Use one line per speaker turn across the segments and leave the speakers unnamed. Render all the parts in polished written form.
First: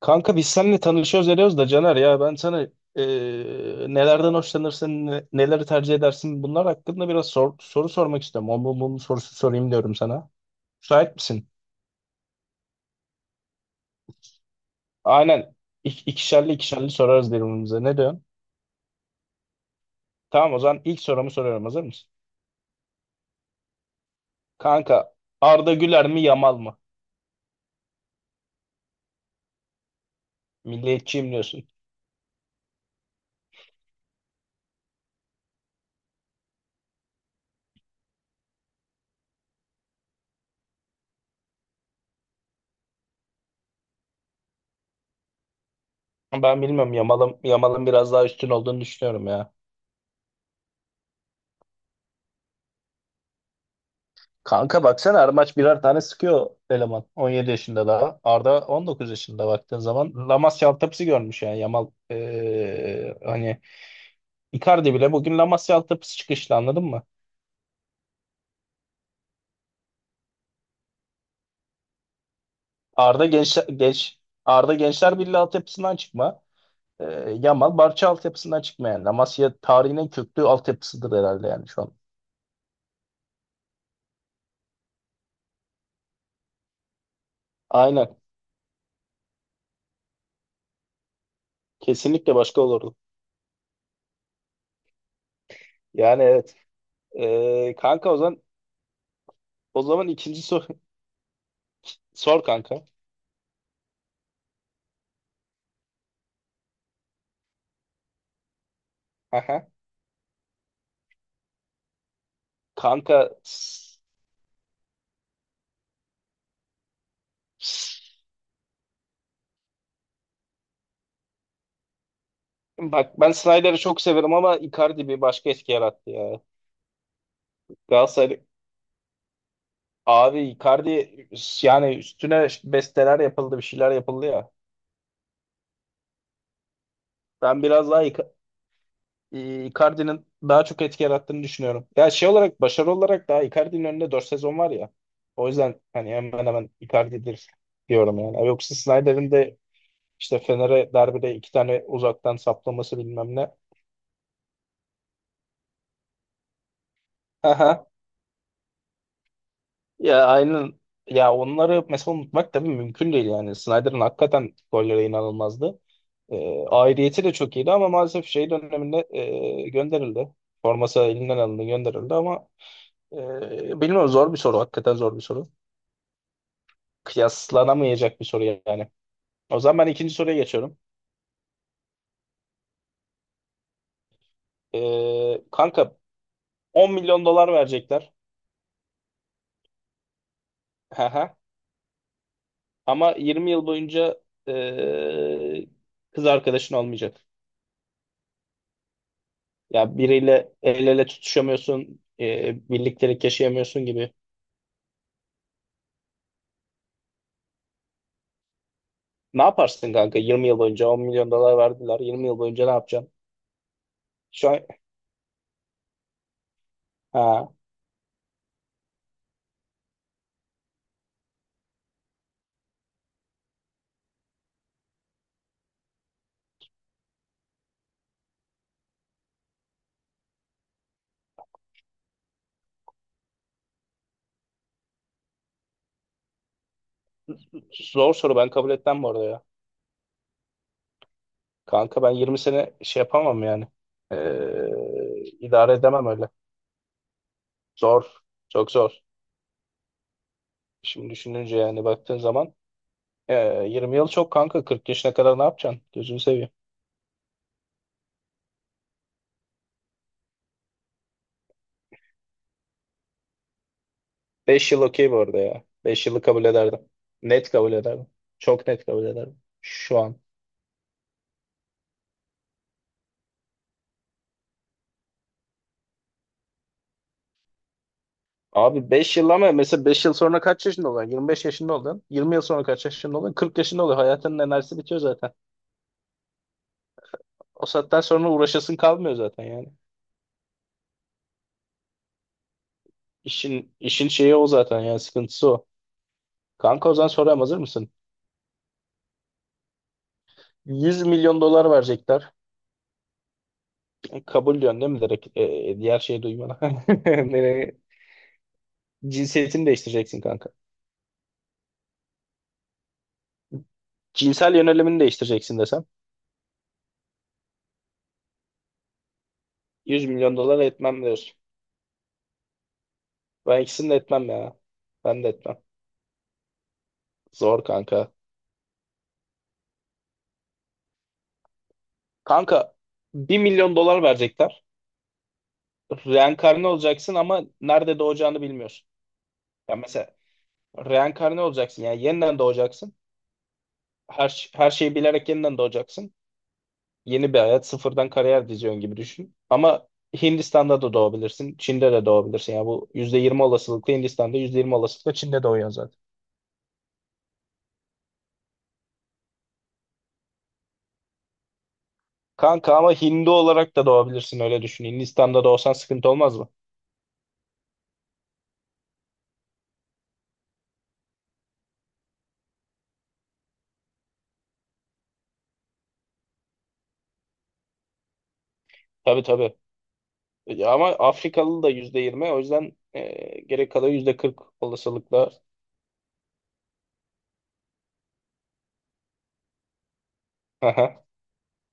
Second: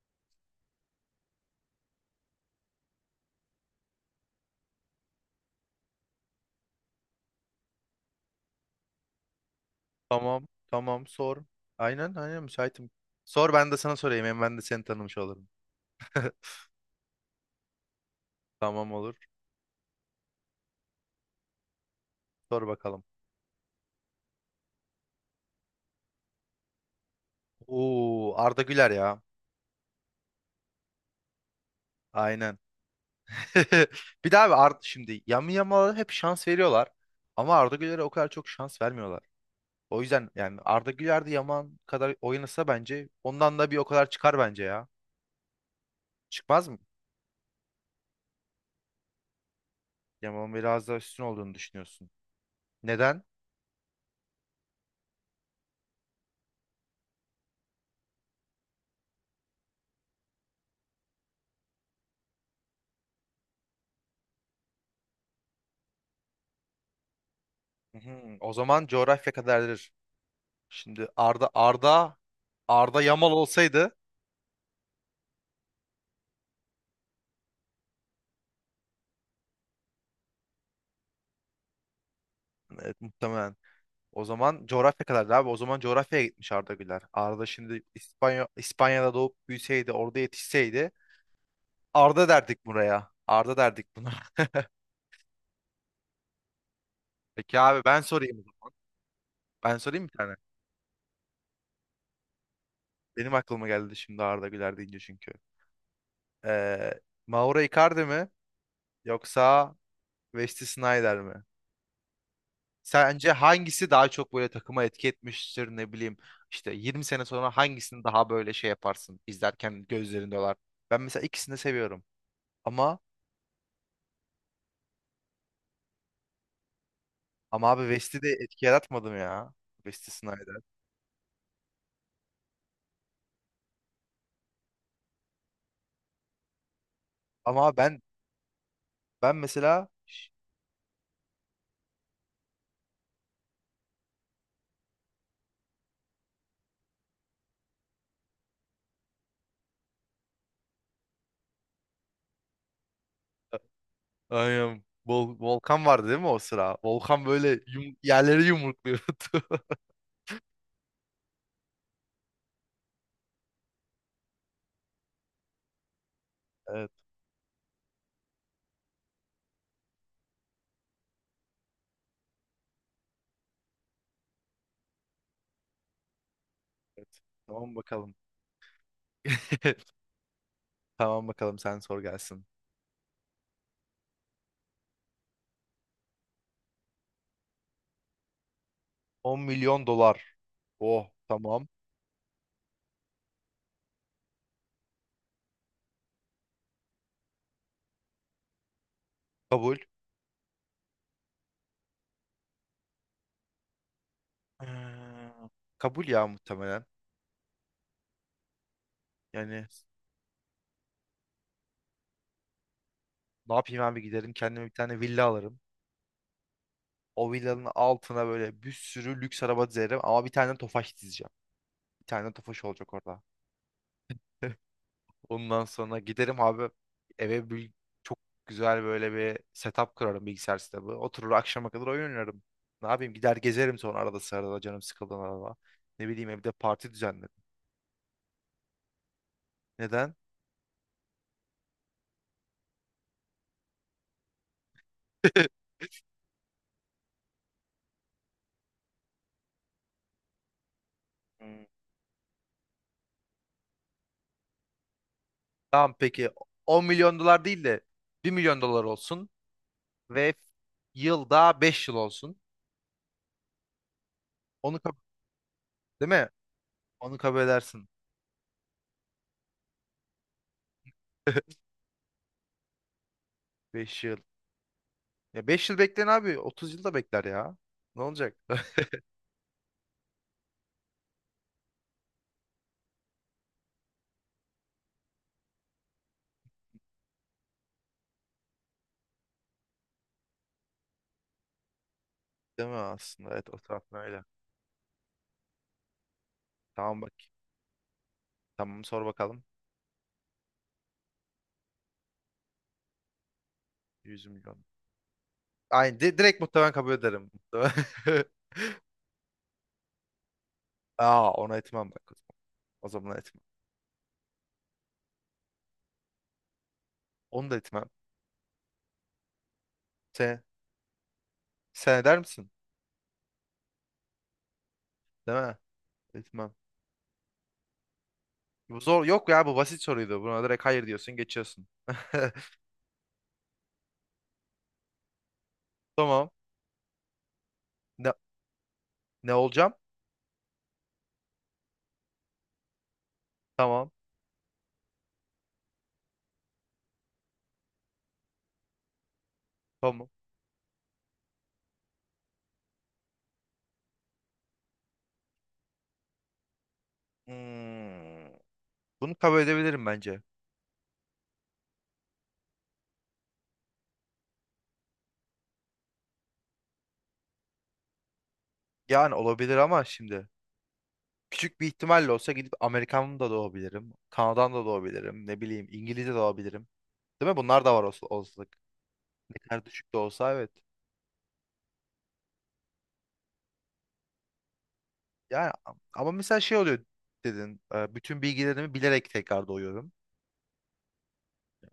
Kanka biz seninle tanışıyoruz ediyoruz da Caner ya ben sana nelerden hoşlanırsın, neleri tercih edersin bunlar hakkında biraz soru sormak istiyorum. O bu bunun sorusu sorayım diyorum sana.
Tamam, tamam
Müsait
sor.
misin?
Aynen, aynen müsaitim. Sor ben de sana sorayım. Hem ben de seni tanımış olurum.
Aynen. İk, ikişerli ikişerli sorarız birbirimize. Ne diyorsun?
Tamam olur.
Tamam, o zaman ilk sorumu soruyorum. Hazır mısın?
Sor bakalım.
Kanka, Arda Güler mi Yamal mı?
Oo, Arda Güler ya.
Milliyetçiyim diyorsun.
Aynen. Bir daha abi Arda şimdi Yamal'a hep şans veriyorlar. Ama Arda Güler'e o kadar çok şans vermiyorlar. O yüzden yani Arda Güler de Yaman kadar oynasa bence ondan da bir o kadar çıkar bence ya.
Ben
Çıkmaz mı?
bilmiyorum, Yamal'ın biraz daha üstün olduğunu düşünüyorum ya.
Yaman'ın biraz daha üstün olduğunu düşünüyorsun. Neden?
Kanka baksana her maç birer tane sıkıyor eleman. 17 yaşında daha. Arda 19 yaşında baktığın zaman. Lamasya altyapısı görmüş yani Yamal. Hani Icardi bile bugün Lamasya altyapısı çıkışlı, anladın mı?
Hı hı. O zaman coğrafya kadardır. Şimdi Arda
Arda
Yamal
genç,
olsaydı.
genç Arda Gençler Birliği altyapısından çıkma. Yamal Barça altyapısından çıkma yani. Lamasya tarihinin en köklü altyapısıdır herhalde yani şu an.
Evet, muhtemelen o zaman coğrafya kadardı abi. O zaman coğrafyaya gitmiş Arda Güler. Arda şimdi
Aynen.
İspanya'da doğup büyüseydi, orada yetişseydi Arda
Kesinlikle başka
derdik
olurdu.
buraya. Arda derdik buna.
Yani evet.
Peki
Eee,
abi ben
kanka o
sorayım o
zaman
zaman. Ben
o
sorayım
zaman
bir tane.
ikinci sor kanka.
Benim aklıma geldi şimdi Arda Güler deyince çünkü. Ee, Mauro Icardi mi
Aha.
yoksa Wesley Sneijder mi?
Kanka.
Sence hangisi daha çok böyle takıma etki etmiştir, ne bileyim işte 20 sene sonra hangisini daha böyle şey yaparsın izlerken gözlerinde olar. Ben mesela ikisini de seviyorum. Ama
Bak, ben Snyder'ı çok severim ama Icardi bir başka etki yarattı ya.
ama abi West'i de
Galatasaray
etki yaratmadım ya. Wesley
abi,
Snyder.
Icardi yani, üstüne besteler yapıldı, bir şeyler yapıldı ya. Ben
Ama
biraz
ben
daha
ben mesela
Icardi'nin daha çok etki yarattığını düşünüyorum. Ya şey olarak, başarı olarak daha Icardi'nin önünde 4 sezon var ya. O yüzden hani hemen hemen Icardi'dir diyorum yani. Yoksa Snyder'in de işte Fener'e derbide iki tane uzaktan saplaması, bilmem ne.
aynen. Volkan vardı değil mi o sıra? Volkan böyle yerleri yumrukluyordu.
Ya aynen. Ya onları mesela unutmak tabii mümkün değil yani. Snyder'ın hakikaten golleri inanılmazdı. Ee,
Evet,
aidiyeti de çok iyiydi ama maalesef şey döneminde gönderildi. Forması elinden alındı, gönderildi ama bilmiyorum, zor bir soru. Hakikaten zor bir soru.
evet. Tamam bakalım.
Kıyaslanamayacak bir soru yani. O zaman ben ikinci soruya geçiyorum.
Tamam bakalım sen sor gelsin.
Kanka 10 milyon dolar verecekler.
10 milyon dolar.
Hı
Oh,
hı.
tamam.
Ama 20 yıl boyunca e, kız arkadaşın olmayacak.
Kabul.
Ya biriyle el ele tutuşamıyorsun, birliktelik yaşayamıyorsun gibi.
Hmm, kabul ya muhtemelen.
Ne
Yani
yaparsın kanka? 20 yıl boyunca 10 milyon dolar verdiler. 20 yıl boyunca ne yapacaksın?
ne yapayım abi, giderim
Şu
kendime
an.
bir tane villa alırım. O
Ha,
villanın altına böyle bir sürü lüks araba dizerim ama bir tane Tofaş dizeceğim. Bir tane Tofaş olacak orada. Ondan sonra giderim abi eve bir, çok güzel böyle bir setup kurarım, bilgisayar setup'ı. Oturur akşama kadar oyun oynarım. Ne yapayım, gider gezerim sonra arada sırada canım sıkıldığında arada. Ne bileyim evde parti düzenlerim.
zor soru, ben kabul etmem bu arada ya.
Neden?
Kanka, ben 20 sene şey yapamam yani. İdare edemem öyle. Zor. Çok zor. Şimdi düşününce
Hmm.
yani, baktığın zaman 20 yıl çok kanka. 40 yaşına kadar ne yapacaksın?
Tamam
Gözünü
peki
seveyim.
10 milyon dolar değil de 1 milyon dolar olsun. Ve yılda 5 yıl olsun.
5
Onu
yıl
kabul,
okey bu arada ya. 5
değil
yılı
mi?
kabul ederdim.
Onu kabul
Net kabul
edersin.
ederdim. Çok net kabul ederdim. Şu an.
5 yıl. Ya 5 yıl bekleyin abi. 30 yıl da bekler ya. Ne olacak?
Abi 5 yıl, ama mesela 5 yıl sonra kaç yaşında olacaksın? 25 yaşında olacaksın. 20 yıl sonra kaç yaşında olacaksın? 40 yaşında olacaksın. Hayatının enerjisi bitiyor zaten. O saatten sonra uğraşasın kalmıyor zaten yani.
Değil mi aslında? Evet, o
İşin
taraftan
işin
öyle.
şeyi o zaten yani, sıkıntısı o. Kanka, o
Tamam
zaman
bak.
soruyorum, hazır mısın?
Tamam sor bakalım.
100 milyon dolar verecekler. E,
100
kabul
milyon.
diyorsun değil mi direkt? Diğer
Aynı. di-
şeyi
direkt
duymana.
muhtemelen kabul ederim.
Nereye? Cinsiyetini değiştireceksin kanka.
Aa, ona etmem bak. O zaman etmem.
Cinsel yönelimini değiştireceksin desem.
Onu da etmem.
100 milyon
Sen,
dolar etmem diyorsun.
sen eder misin?
Ben ikisini de etmem ya. Ben de
Değil mi?
etmem.
Etmem.
Zor kanka.
Bu zor. Yok ya, bu basit soruydu. Buna direkt hayır diyorsun, geçiyorsun.
Kanka, 1 milyon dolar verecekler.
Tamam.
Reenkarne olacaksın ama nerede
Ne,
doğacağını bilmiyorsun.
ne olacağım?
Ya mesela reenkarne olacaksın, yani yeniden doğacaksın.
Tamam.
Her şeyi bilerek yeniden doğacaksın. Yeni bir hayat sıfırdan kariyer diziyorsun gibi düşün. Ama
Tamam.
Hindistan'da da doğabilirsin. Çin'de de doğabilirsin. Yani bu %20 olasılıkla Hindistan'da, %20 olasılıkla Çin'de doğuyorsun zaten.
Hmm, bunu kabul edebilirim bence.
Kanka, ama Hindu olarak da doğabilirsin, öyle düşün. Hindistan'da doğsan sıkıntı olmaz mı?
Yani olabilir ama şimdi küçük bir ihtimalle olsa gidip Amerikan da doğabilirim. Kanada'dan da doğabilirim. Ne bileyim İngilizce de doğabilirim. Değil mi? Bunlar da var olsa, olasılık.
Tabii
Ne
tabii.
kadar düşük de olsa evet.
Ya ama Afrikalı da %20, o yüzden gerek kadar %40 olasılıkla.
Yani ama mesela şey oluyor dedin. Bütün bilgilerimi bilerek tekrar doğuyorum.
Aha,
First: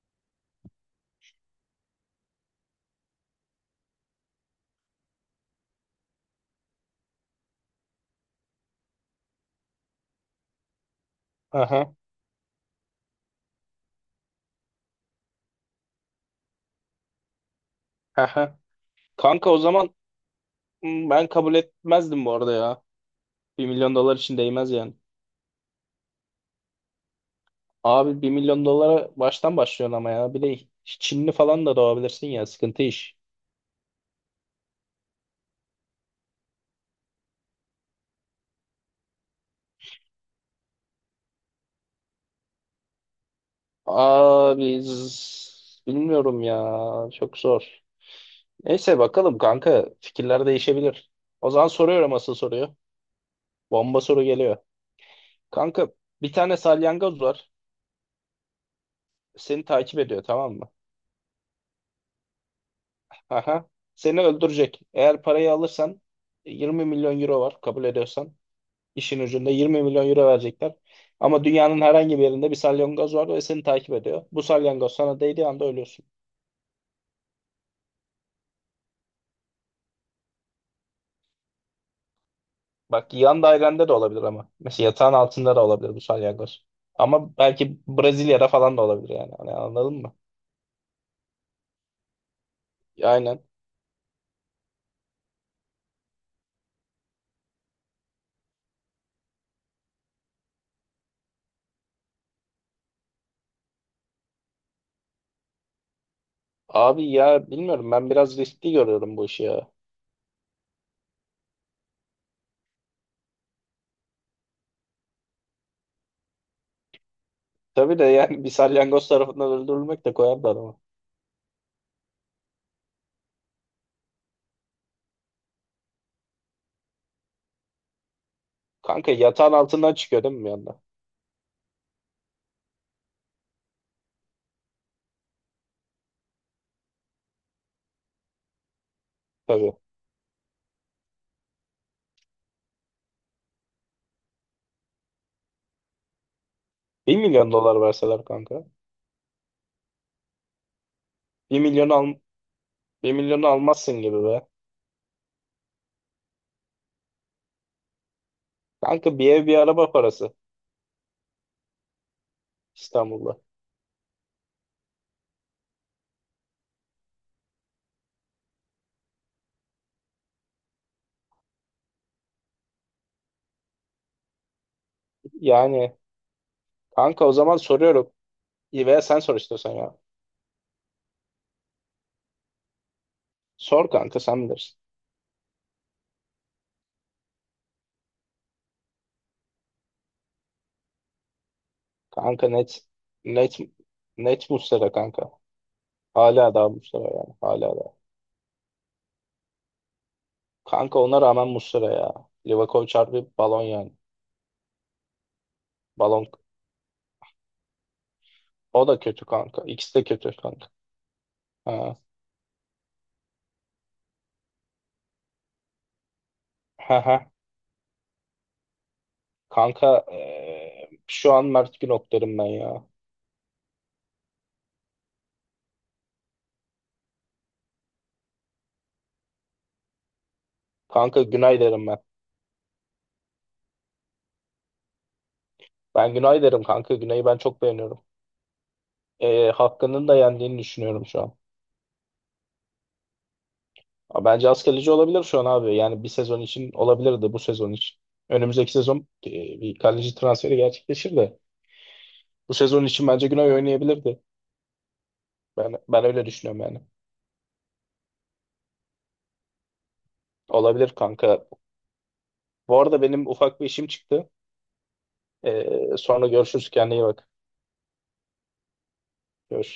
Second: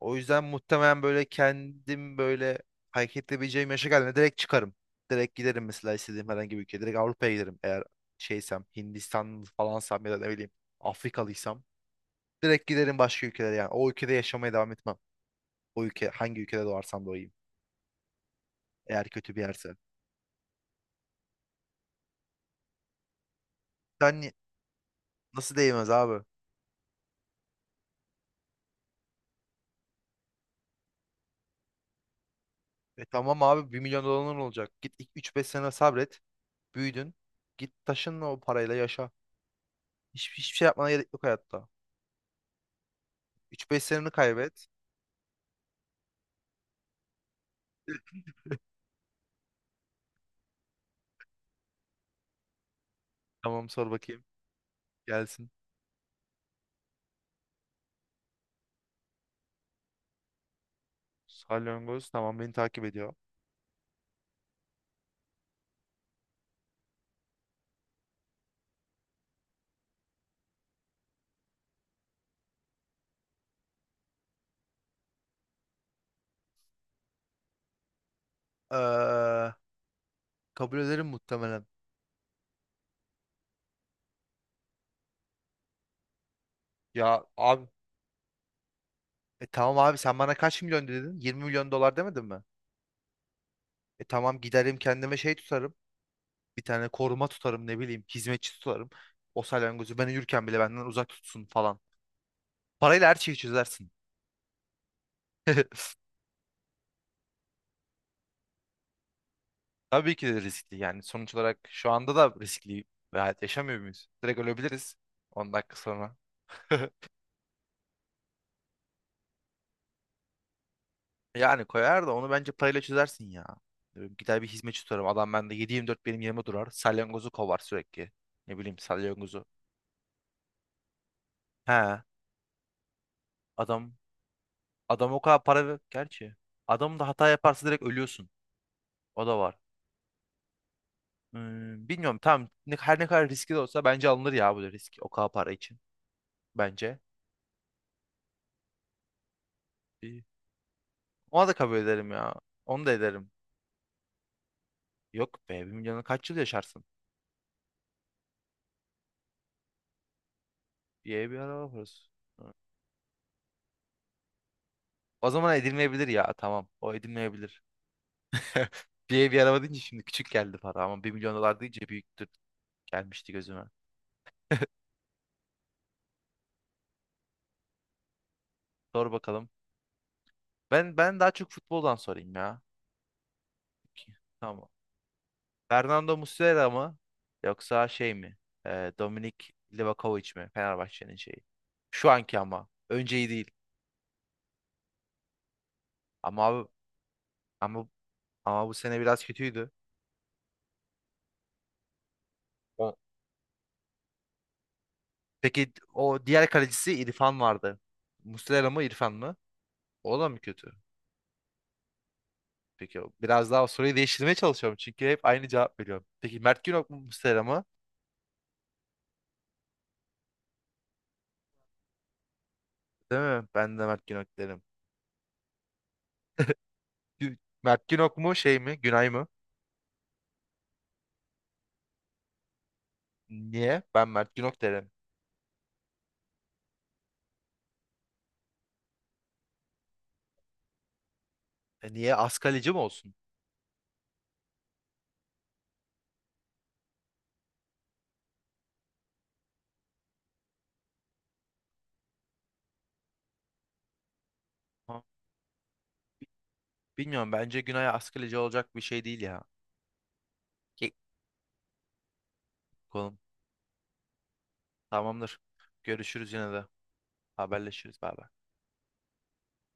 O yüzden muhtemelen böyle kendim böyle hareket edebileceğim yaşa geldiğinde direkt çıkarım. Direkt giderim mesela istediğim herhangi bir ülkeye. Direkt Avrupa'ya giderim eğer şeysem, Hindistan falansam ya da ne bileyim Afrikalıysam.
aha,
Direkt giderim başka ülkelere yani. O ülkede yaşamaya devam etmem. O ülke, hangi ülkede doğarsam doğayım.
aha.
Eğer kötü bir
Kanka, o
yerse.
zaman ben kabul etmezdim bu arada ya. 1 milyon dolar
Sen ni-
için değmez yani.
Nasıl değmez abi?
Abi, 1 milyon dolara baştan başlıyorsun ama ya. Bir de Çinli falan da doğabilirsin ya, sıkıntı
E
iş.
tamam abi, 1 milyon doların olacak. Git, ilk 3-5 sene sabret. Büyüdün. Git taşınla o parayla yaşa. Hiçbir şey yapmana gerek yok hayatta. Üç beş seneni kaybet.
Abi bilmiyorum ya, çok zor. Neyse bakalım kanka, fikirler değişebilir. O zaman soruyorum asıl soruyu.
Tamam sor
Bomba soru
bakayım.
geliyor.
Gelsin.
Kanka, bir tane salyangoz var. Seni takip ediyor, tamam mı?
Salyangoz, tamam, beni takip ediyor.
Aha. Seni öldürecek. Eğer parayı alırsan, 20 milyon euro var, kabul ediyorsan. İşin ucunda 20 milyon euro verecekler. Ama dünyanın herhangi bir yerinde bir salyangoz var ve seni takip ediyor. Bu salyangoz sana değdiği anda ölüyorsun.
Ee, Kabul ederim muhtemelen.
Bak, yan dairende de olabilir ama. Mesela yatağın altında da olabilir bu salyangoz.
Ya
Ama
abi,
belki Brezilya'da falan da olabilir yani. Hani,
tamam
anladın
abi
mı?
sen bana kaç milyon dedin? 20 milyon dolar demedin mi?
Aynen.
E tamam giderim kendime şey tutarım. Bir tane koruma tutarım, ne bileyim hizmetçi tutarım. O salyangozu ben uyurken bile benden uzak tutsun falan. Parayla her şeyi çözersin.
Abi ya bilmiyorum, ben biraz riskli görüyorum bu işi ya.
Tabii ki de riskli, yani sonuç olarak şu anda da riskli bir hayat yaşamıyor muyuz? Direkt ölebiliriz 10 dakika sonra.
Tabii de yani, bir salyangoz tarafından öldürülmek de koyarlar.
Yani koyar da onu bence parayla çözersin ya. Gider bir hizmetçi tutarım. Adam bende 7/24 benim yerime durar. Salyangozu kovar sürekli. Ne bileyim
Kanka,
salyangozu.
yatağın altından çıkıyor değil mi bir anda?
He, adam adam o kadar para ver. Gerçi adam da hata yaparsa direkt ölüyorsun. O da var.
Tabii.
Hmm, bilmiyorum tam ne, her ne kadar riskli de olsa bence alınır ya bu risk o kadar para için bence.
1 milyon dolar verseler kanka.
Bir- Ona da
bir
kabul
milyonu
ederim
al,
ya. Onu da
bir
ederim.
milyonu almazsın gibi be.
Yok be, 1 milyonu kaç yıl yaşarsın?
Kanka, bir ev bir araba parası
Bir ev, bir araba parası. Hı.
İstanbul'da.
O zaman edilmeyebilir ya, tamam o edilmeyebilir. Bir ev bir araba deyince şimdi küçük geldi para ama 1 milyon dolar deyince büyüktür gelmişti gözüme.
Yani kanka o zaman soruyorum. İyi, veya
Sor
sen sor
bakalım.
istiyorsan ya.
Ben daha çok futboldan sorayım ya.
Sor
Peki.
kanka, sen
Tamam.
bilirsin.
Fernando Muslera mı? Yoksa şey mi? Dominik Livakovic mi? Fenerbahçe'nin şeyi. Şu anki
Kanka,
ama.
net
Önceyi değil.
net net Muslera kanka.
Ama
Hala
abi,
daha Muslera yani. Hala
ama
daha.
ama bu sene biraz kötüydü.
Kanka, ona rağmen Muslera ya. Livakovic
O-
harbi balon yani.
Peki o
Balon.
diğer kalecisi İrfan vardı. Muslera mı
O da
İrfan
kötü
mı?
kanka. İkisi de
O da
kötü
mı
kanka.
kötü?
Ha.
Peki biraz daha soruyu değiştirmeye çalışıyorum. Çünkü hep aynı cevap veriyorum. Peki Mert Günok mu
Ha ha.
Muslera mı?
Kanka, şu an Mert Günok derim ben ya.
Değil mi? Ben de Mert Günok derim. Mert Günok mu şey mi? Günay mı?
Kanka, Günay derim ben.
Niye? Ben Mert Günok derim.
Ben Günay derim kanka. Günay'ı ben çok beğeniyorum. Hakkı'nın da yendiğini düşünüyorum şu an.
E niye? Az kaleci mi olsun?
Ama bence az kaleci olabilir şu an abi. Yani bir sezon için olabilirdi, bu sezon için. Önümüzdeki sezon bir kaleci transferi gerçekleşir de. Bu sezon için bence Günay oynayabilirdi. Ben öyle düşünüyorum yani.
Bilmiyorum bence Günay askıleci olacak bir şey değil ya. Ki-
Olabilir kanka. Bu arada
Kolum.
benim ufak bir işim çıktı.
Tamamdır.
Sonra
Görüşürüz yine de.
görüşürüz. Kendine iyi bak.
Haberleşiriz. Bay bay.
Görüşürüz.